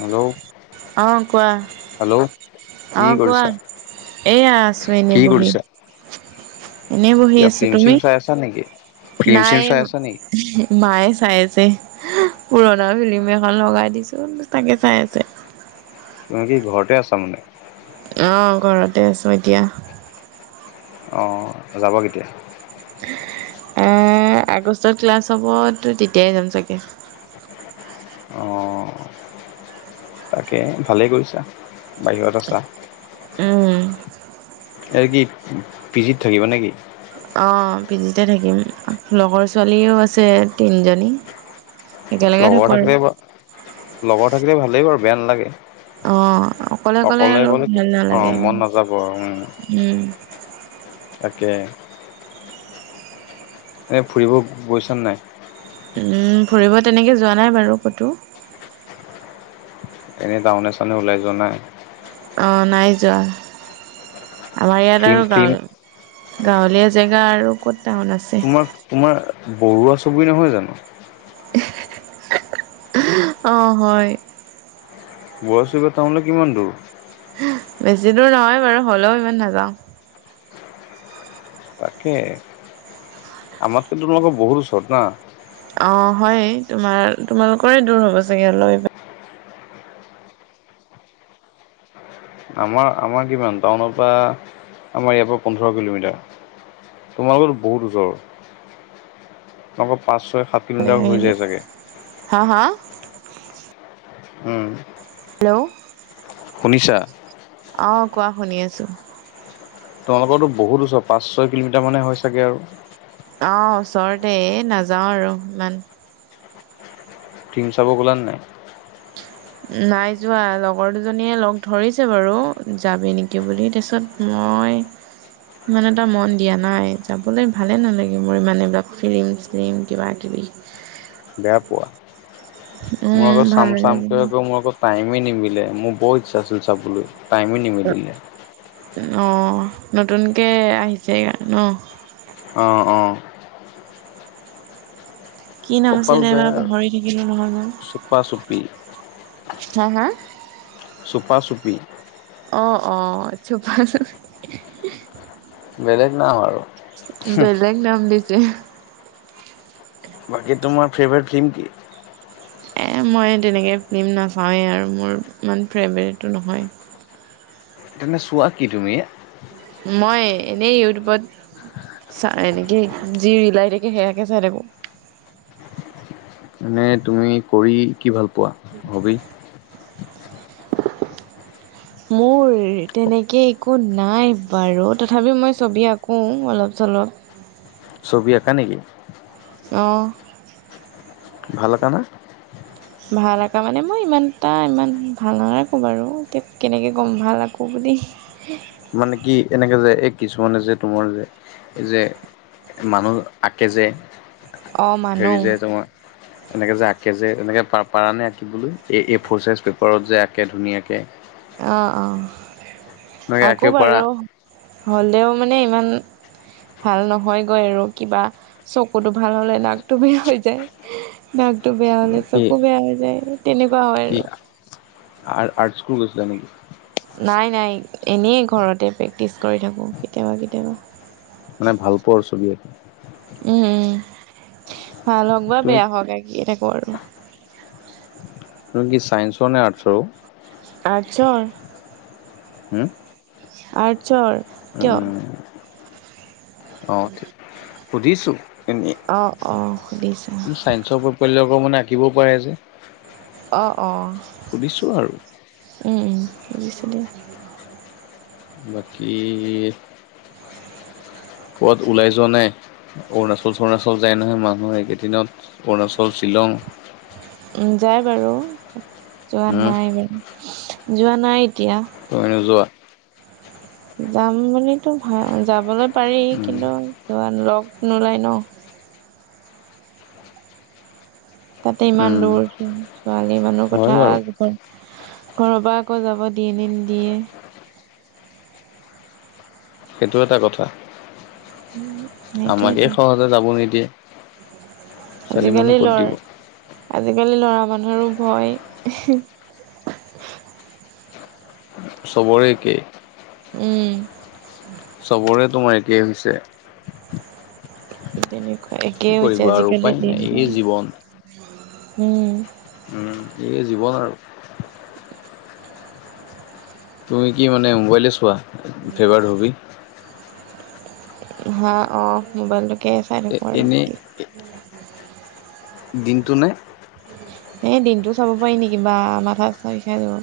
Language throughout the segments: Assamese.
হেল্ল' অ' কোৱা। হেল্ল' কি অ' কোৱা। কৰিছা? এয়া আছোঁ কি এনেই বহি। কৰিছা? এনেই বহি কিবা আছোঁ, ফিল্ম চিম তুমি? চাই আছা নেকি? ফিল্ম চিম নাইম চাই আছা নেকি? মায়ে চাই আছে, পুৰণা ফিলিম। [unintelligible] লগাই দিছোঁ তাকে চাই আছে। তুমি কি ঘৰতে আছা মানে। অ' ঘৰতে আছোঁ এতিয়া। অ' যাবা কেতিয়া? এ, আগষ্টত ক্লাছ হ'ব, ত' তেতিয়াই যাম চাগে। অঁ তাকে ভালে কৰিছা, বাহিৰত আছা। উম। একি পিজিত থাকিবা নেকি? অ' পিজিতে থাকিম। লগৰ ছোৱালীও আছে তিনজনী। লগৰ থাকিল বা, লগৰ থাকিলে ভালে বাৰু বেয়া নালাগে। অ অকলে আৰু গ'লে, ভাল অঁ নালাগে মন নাযাব আৰু, উম। উম তাকে। এনে ফুৰিব গৈছা নে নাই? উম, ফুৰিব তেনেকে যোৱা নাই বাৰু ক'তো। এনে টাউনে চাউনে ওলাই যোৱা নাই? অঁ, নাই যোৱা। আমাৰ ইয়াত ফিল্ম আৰু ফিল্ম গাঁৱ গাঁৱলীয়া জেগা আৰু ক'ত টাউন আছে। তোমাক তোমাৰ বৰুৱা চুবুৰী নহয় জানো? অঁ, হয়। বৰুৱা চুবুৰী টাউনলে কিমান দূৰ? বেছি দূৰ নহয় বাৰু, হ'লেও ইমান নাযাওঁ। তাকে, আমাতকে তোমালোকৰ বহুত ওচৰত না? অঁ, হয়। তোমাৰ তোমালোকৰে দূৰ হ'ব চাগে অলপ ইয়াৰ পৰা। আমাৰ আমাৰ কিমান টাউনৰ পৰা আমাৰ ইয়াৰ পৰা পোন্ধৰ কিলোমিটাৰ। তোমালোকৰতো বহুত ওচৰ। তোমালোকৰ পাঁচ, ছয়, সাত কিলোমিটাৰ হৈ আহিলে যায় চাগে। হা, হা? উম। হেল্ল'! শুনিছা? অঁ কোৱা শুনি আছো। তোমালোকৰতো বহুত ওচৰ। পাঁচ, ছয় কিলোমিটাৰ মানে হৈ চাগে আৰু? অঁ, ওচৰতে এই নাযাওঁ আৰু ইমান। ফিল্ম চাব গ'লা নে নাই? নাই যোৱা। লগৰ দুজনীয়ে লগ ধৰিছে বাৰু যাবি নেকি বুলি তাৰপিছত মই ইমান এটা মন দিয়া নাই। যাবলৈ ভালেই নালাগে মোৰ ইমান এইবিলাক ফিল্ম চিলিম কিবা কিবি। বেয়া পোৱা? মই উম, আকৌ ভাল চাম চামকে আক' নালাগে মোৰ আকৌ টাইমেই নিমিলে মোৰ বৰ ইচ্ছা আছিল চাবলৈ টাইমেই নিমিলিলে। অঁ নতুনকৈ আহিছে এইকাৰণে ন? অঁ অঁ। কি নাম কপাল আছিলে এইবাৰ বেয়া আৰু পাহৰি থাকিলো নহয় মই। চুপা চুপি হা হা? চুপা চুপি। অঁ অঁ, চুপা চুপি। বেলেগ নাম আৰু। বেলেগ নাম দিছে। বাকী তোমাৰ ফেভৰেট ফিল্ম কি? এ মই তেনেকৈ ফিল্ম নাচাওঁৱেই আৰু মোৰ ইমান ফেভৰেটো নহয়। তেন্তে চোৱা কি তুমি? মই এনেই ইউটিউবত চা এনেকৈ যি ৰিল‌ আহে থাকে সেয়াকে চাই থাকো। এনে তুমি কৰি কি ভাল পোৱা? হবি [inaudible] [inaudible] মোৰ তেনেকে একো নাই বাৰু তথাপিও মই ছবি আকোঁ অলপ চলপ। ছবি আঁকা নেকি? অহ। ভাল আঁকা নে? ভাল আঁকা মানে মই ইমান এটা ইমান ভাল নাআকোঁ বাৰু এতিয়া কেনেকৈ গ'ম ভাল আঁকো বুলি। [unintelligible] মানে কি এনেকে যে এই কিছুমানে যে তোমাৰ যে এই যে মানুহ আঁকে যে অ মানো হেৰি যে তোমাৰ এনেকৈ যে আঁকে যে এনেকৈ পাৰ নে আঁকিবলৈ? এ এ ফ'ৰ চাইজ পেপাৰত যে আঁকে ধুনীয়াকৈ। অ অ এনেকে আঁক আঁকিব পাৰা? বাৰু হ'লেও মানে ইমান ভাল নহয়গৈ আৰু কিবা চকুটো ভাল হ'লে নাকটু বেয়া হৈ যায়। নাকতো বেয়া হ'লে কি চকু বেয়া হৈ যায় তেনেকুৱা হয় আৰু। আ-আৰ্ট স্কুল গৈছিলা নেকি? নাই নাই এনেই ঘৰতে প্ৰেক্টিচ কৰি থাকোঁ কেতিয়াবা কেতিয়াবা। মানে ভাল পোৱা আৰু ছবি আঁকি। উম উম ভাল হওক বা তুমি বেয়া হওক আঁকিয়ে থাকো আৰু। তুমি কি চাইন্সঅৰ নে আৰ্টছৰ অ? আৰ্টছৰ। হম? আৰ্টছৰ কিয়? [unintelligible] সুধিছোঁ এনেই। অ অ সুধিছা। চায়েঞ্চৰ প্ৰকৈলবোৰ মানে আঁকিব পাৰে যে। অ অ। সুধিছোঁ আৰু। অ শুনিছো দিয়া। বাকী ক'ত ওলাই যোৱা নাই? অৰুণাচল-চৰুণাচল যায় নহয় মানুহ এইকেইদিনত অৰুণাচল, শ্বিলং, উ যাই বাৰু, যোৱা উম নাই বাৰু, যোৱা নাই এতিয়া। তুমি নোযোৱা? যাম বুলিতো ভা যাবলৈ পাৰি উম কিন্তু যোৱা লগ নোলায় ন। তাতে ইমান উম দূৰ ছোৱালী মানুহ হয় কথা বাৰু [unintelligible] ঘৰৰ পৰা আকৌ যাব দিয়ে নে নিদিয়ে। সেইটো এটা কথা, আমাকেই সেইটোৱেতো সহজে যাব নিদিয়ে। ছোৱালী মানুহ আজিকালি ক'ত লৰ দিব আজিকালি ল'ৰা মানুহৰো ভয়। চবোৰে একে। উম। চবোৰে তোমাৰ একেই হৈছে। তেনেকুৱা কি একেই হৈছে কৰিবা আৰু উপায় আজিকালিৰ নাই দিন এই জীৱন কাল উম। এইটোৱে জীৱন আৰু। তুমি কি মানে মোবাইলে চোৱা? ফেভাৰ হবি হা অ মোবাইলটোকে তেনেকুৱাই এনে নেকি? দিনটো নে? এই দিনটো চাব পাৰি নেকি? বা! মাথা-চাথা বিখাই যাব।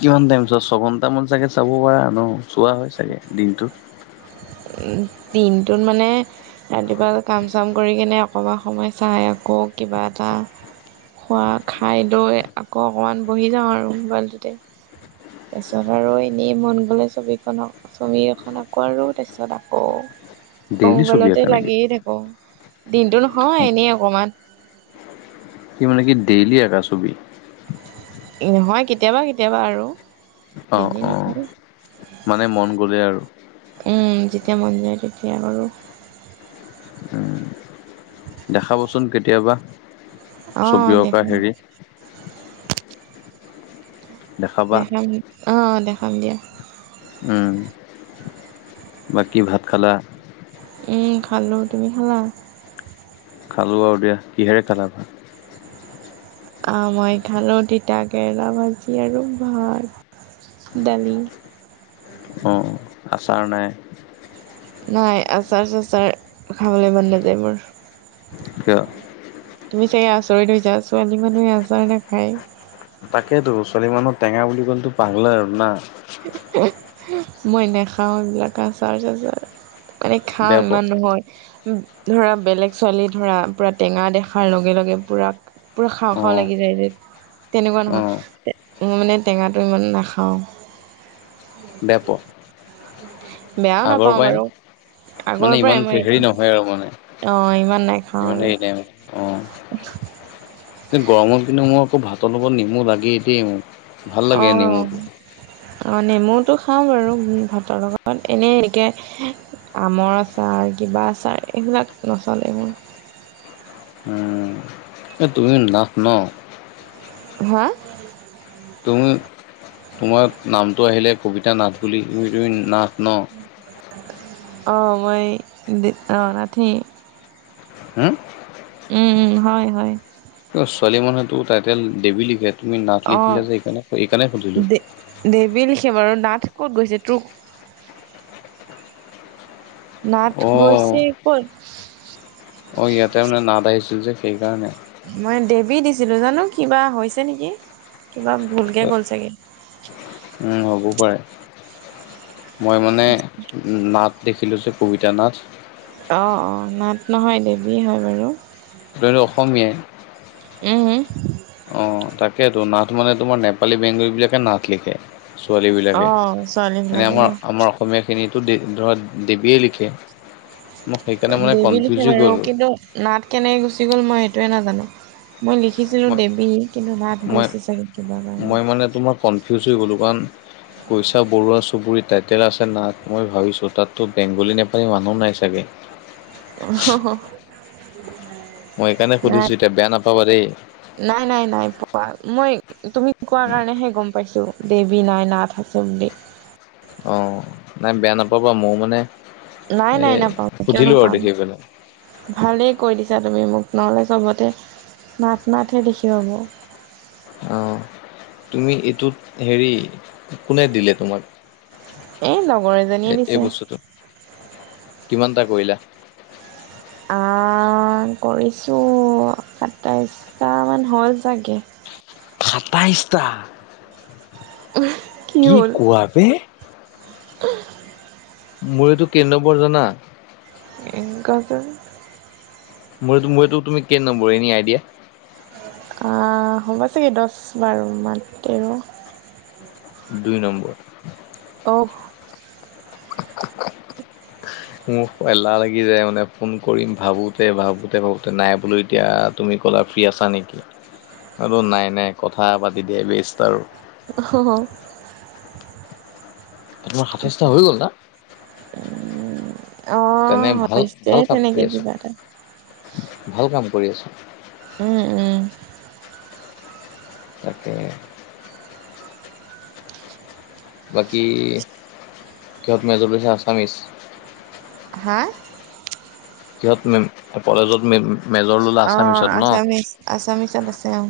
কিমান টাইম চোৱা? ছযঘন্টামান চাগে চাব পাৰা ন? চোৱা হয় চাগে দিনটো। দিনটোত মানে ৰাতিপুৱা কাম-চাম কৰি কিনে অকমান সময় চাই আকৌ কিবা এটা খোৱা, খাই লৈ আকৌ অকণমান বহি যাওঁ আৰু মোবাইলটোতে। তাছত আৰু এনেই মন গ'লে ছবিখনক ছবি এখন আকোঁ আৰু তাৰছত আকৌ, আকৌ ডেইলি ছবি মোবাইলতে আঁকা নেকি লাগিয়ে থাক- কো, দিনটো নহয় এনেই অকমান। তুমি মানে কি ডেইলি আকা ছবি? নহয় কেতিয়াবা-কেতিয়াবা আৰু, অ ডেইলি অ নাকো। মানে মন গ'লে আৰু। উম্ যেতিয়া মন যায় তেতিয়া কৰো। উম দেখাবচোন কেতিয়াবা। অ ছবি অঁকা দেখাম হেৰি দেখাবা দেখাম, অ দেখাম দিয়া। উম্ বাকী ভাত খালা? উম খালোঁ, তুমি খালা? খালোঁ আৰু দিয়া- কিহেৰে খালা ভাত? মই খালোঁ তিতা কেৰেলা ভাজি আৰু ভাত, দালি। অঁ। আচাৰ নাই? নাই আচাৰ-চাচাৰ, খাবলে মন নাযায় মোৰ। কিয়? তুমি চাগে আচৰিত হৈছা? ছোৱালী মানুহে আচাৰ নাখায়! তাকেতু, ছোৱালী মানুৰ টেঙা বুলি ক'লেতো পাগলা আৰু না? মই নেখাও এইবিলাক আচাৰ-চাচাৰ। মানে খাওঁ বেয়া পোৱা ইমান নহয়। ধৰা বেলেগ ছোৱালী ধৰা পূৰা টেঙা দেখাৰ লগে লগে পূৰা পুৰা খাওঁ অ খাওঁ লাগি যায় যে, তেনেকুৱা অ নহয়। ম‌ই মানে টেঙাটো ইমান নাখাওঁ। বেয়া পোৱা? বেয়া আগৰ পৰাই নে? মানে ইমান মই হেৰি নহয় আৰু মানে? অ ইমান নাখাওঁ ইমান আৰু হেৰি নাই মানে, অঁ গৰমত কিন্তু মোৰ আকৌ ভাতৰ লগত নেমু লাগেই দেই মোৰ। অ' অ' নেমুটো খাওঁ বাৰু ভাতৰ লগত, এনেই এতিয়া আমৰ আচাৰ, কিবা আচাৰ এইবিলাক নচলে এই মোৰ। উম, এ তুমি নাভ ন? হা? তুমি, তোমাৰ নামটো আহিলে কবিতা নাথ বুলি তুমি তুমি নাথ ন? অ মই দি অ নাথেই। হুম, উম উম হয় হয়। এ ছোৱালী মানুহেটো টাইটেল দেৱী লিখে তুমি নাথ লিখিলা অ', যে এইকাণে-এইকাণে সুধিলো। দে দেৱী লিখে বাৰু নাথ ক'ত গৈছে তোক নাথ অ', গৈছে ক'ত? অ', ইয়াতে মানে নাথ আহিছিল যে সেইকাৰণে। মই দেৱী দিছিলোঁ জানো কিবা হৈছে নেকি কিবা ভুল কে গ'ল চাগে। ওম হ'বও পাৰে মই মানে নাথ দেখিলোঁ যে কবিতা নাথ। অঁ', অঁ', নাথ নহয় দেৱী হয় বাৰু। তুমিতো অসমীয়াই? উম। অ', তাকেইেতো নাথ মানে তোমাৰ নেপালী বেংগলী বিলাকে নাথ লিখে। ছোৱালীবিলাকে অ', ছোৱালী এনে বিলাকে আমাৰ ন আমাৰ অসমীয়াখিনিতো দে ধৰা দেৱীয়ে লিখে। মই সেইকাৰণে মানে দেৱী কনফিউজ লিখে হৈ বাৰু গ'লো কিন্তু নাথ কেনেকৈ গুচি গ'ল মই সেইটোৱে নাজানোঁ মই লিখিছিলোঁ মই দেৱী। নাথ মই গৈছে চাগে কিবা মই কাৰণত। মানে তোমাৰ কনফিউজ হৈ গ'লোঁ কাৰণ কৈছা বৰুৱা চুবুৰীৰ টাইটেল আছে নাথ মই ভাবিছোঁ তাততো বেংগলী নেপালী মানুহ নাই চাগে। আহ। মই সেইণকাৰণে সুধিছোঁ এতিয়া বেয়া নাপাবা দেই। নাই নাই নাই পোৱা মই তুমি কোৱা কাৰণেহে গম পাইছোঁ দেৱী নাই নাথ আছে বুলি। অঁ', নাই বেয়া নাপাবা মইয়ো মানে নাই নাই এই নাপাম কিয় সুধিলোঁ আৰু নাপাম দেখি পেলাই। ভালেই কৈ দিছা তুমি মোক নহ'লে চবতে নাথ নাথেই দেখি পাব। আহঁ। তুমি এইটোত হেৰি কোনে দিলে তোমাক? এই লগৰ এজনীয়ে এ এই দিছে। বছৰটোত কিমানটা কৰিলা? আহ কৰিছোঁ সাতাইছটামান হ'ল চাগে। সাতাইছটা। উম। কি কোৱা বে [inaudible] মোৰ এইটো কেই নম্বৰ জানা? ওম কোৱাচোন? মোৰ এইটো মোৰ এইটো তুমি কেই নম্বৰ এনেই আইদিয়া। অ', হ'ব চাগে দহ বাৰ মান তেৰ। দুই নম্বৰ। অ' [unintelligible] মোৰ এলাহ লাগি যায় মানে ফোন কৰিম ভাবোঁতে ভাবোঁতে ভাবোঁতে নাই বোলো এতিয়া তুমি ক'লা ফ্ৰী আছা নেকি? আৰু নাই নাই কথা পাতি দিয়া বেষ্ট আৰু। তোমাৰ সাতাইছটা হৈ গ'ল [unintelligible] না? তেনে অ', ভাল হৈছে ভাল কাম কৰি তেনেকে আছোঁ, কিবা এটা। ভাল কাম কৰি আছা। উম, উম। তাকে। বাকী কিহত মেজৰ লৈছা আছামিছ? হা? কিহঁত মে কলেজতে মেজৰ ল'লা অ আছামিছত ন'? আছামিচ আছামিচত আছে অঁ।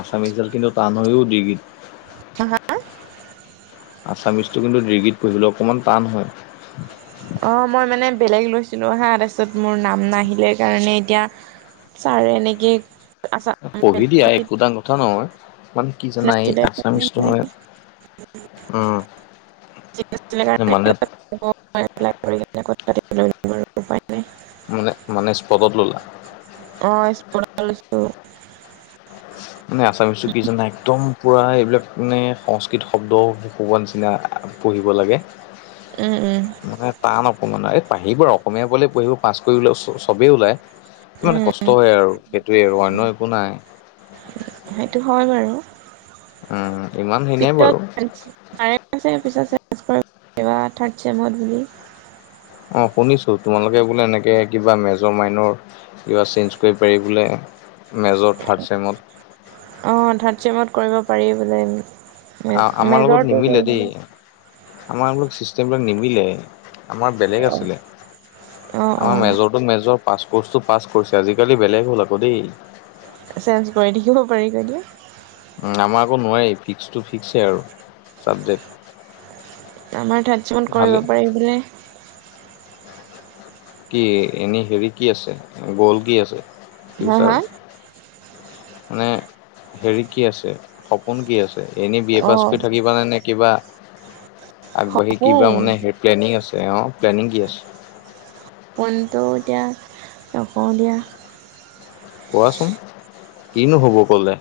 আছামিছ ডাল কিন্তু টান হৈয় ঔ ডিগৰিট। হা হা? আছামিচটো কিন্তু ডিগীত পঢ়িবলে অকণমান টান হয়। অঁ', মই মানে বেলেগ লৈছিলোঁ হাঁ, তাৰপছত মোৰ নাম নাহিলে কাৰণে এতিয়া ছাৰে এনেকেই আছাম। এটা কথা নহয়। মানে কি জানা এই [unintelligible] আছামিচটো মানে [unintelligible] উম দিব মানে ৰু উপায় নাই। মানে মানে স্পটত ল'লা? অঁ, স্পতত লৈছো। মানে আচামিছো টো টিচন নাই একদম পূৰা এইবিলাক মানে সংস্কৃত শব্দ কোৱা নিচিনা পঢ়িব লাগে। উম, উম, মানে টান অকমান, এই পৰিব অসমীয়া বলে পঢ়িব পাছ কৰিবলৈ চবেই ওলায়। কি মানে উম কষ্ট হয় আৰু সেইটোৱে আৰু অন্য একো নাই। সেইটো হয় বাৰু। উম, ইমান হেৰি নাই বাৰু। চাৰে চাগে পিছত চেঞ্জ কৰিব থাৰ্ড চেমত বুলি। অ', শুনিছো তোমালোকে বোলে এনেকে কিবা মেজৰ মাইনৰ কিবা চেঞ্জ কৰি পাৰি বোলে মেজৰ থাৰ্ড চেমত। অঁ', থাৰ্ড চেমত কৰিব পাৰি বোলে। অ', আমাৰ লগত মেজৰটো নিমিলে কৰিম দেই। আমাৰ অলপ চিষ্টেম বিলাক নিমিলে। আমাৰ বেলেগ আছিলে অ অ আমাৰ মেজ মেজৰ টো মেজৰ। পাছ ক'ৰ্চটো পাছ ক'ৰছ আজিকালি বেলেগ হ'ল আকৌ দেই। চেঞ্জ কৰি থাকিব পাৰি ন' এতিয়া। ওম, আমাৰ আকো নোৱাৰি ফিক্সটো ফিক্সেই আৰু চাবজেক্ট। আমাৰ থাৰ্ড চমত কৰিব ভালে পাৰি বোলে। কি এনেই হেৰি কি আছে, গ'ল কি আছে? হা ফিউচাৰ হা? মানে হেৰি কি আছে সপোন কি আছে এনেই বি এ অ পাছ কৰি থাকিবানে নে কিবা আগবাঢ়ি কিবা সপোন মানে হেৰি প্লেনিং আছে অঁ', প্লেনিং কি আছে? পোনটো এতিয়া নকওঁ দিয়া। কোৱাচোন কিনো হ'ব ক'লে?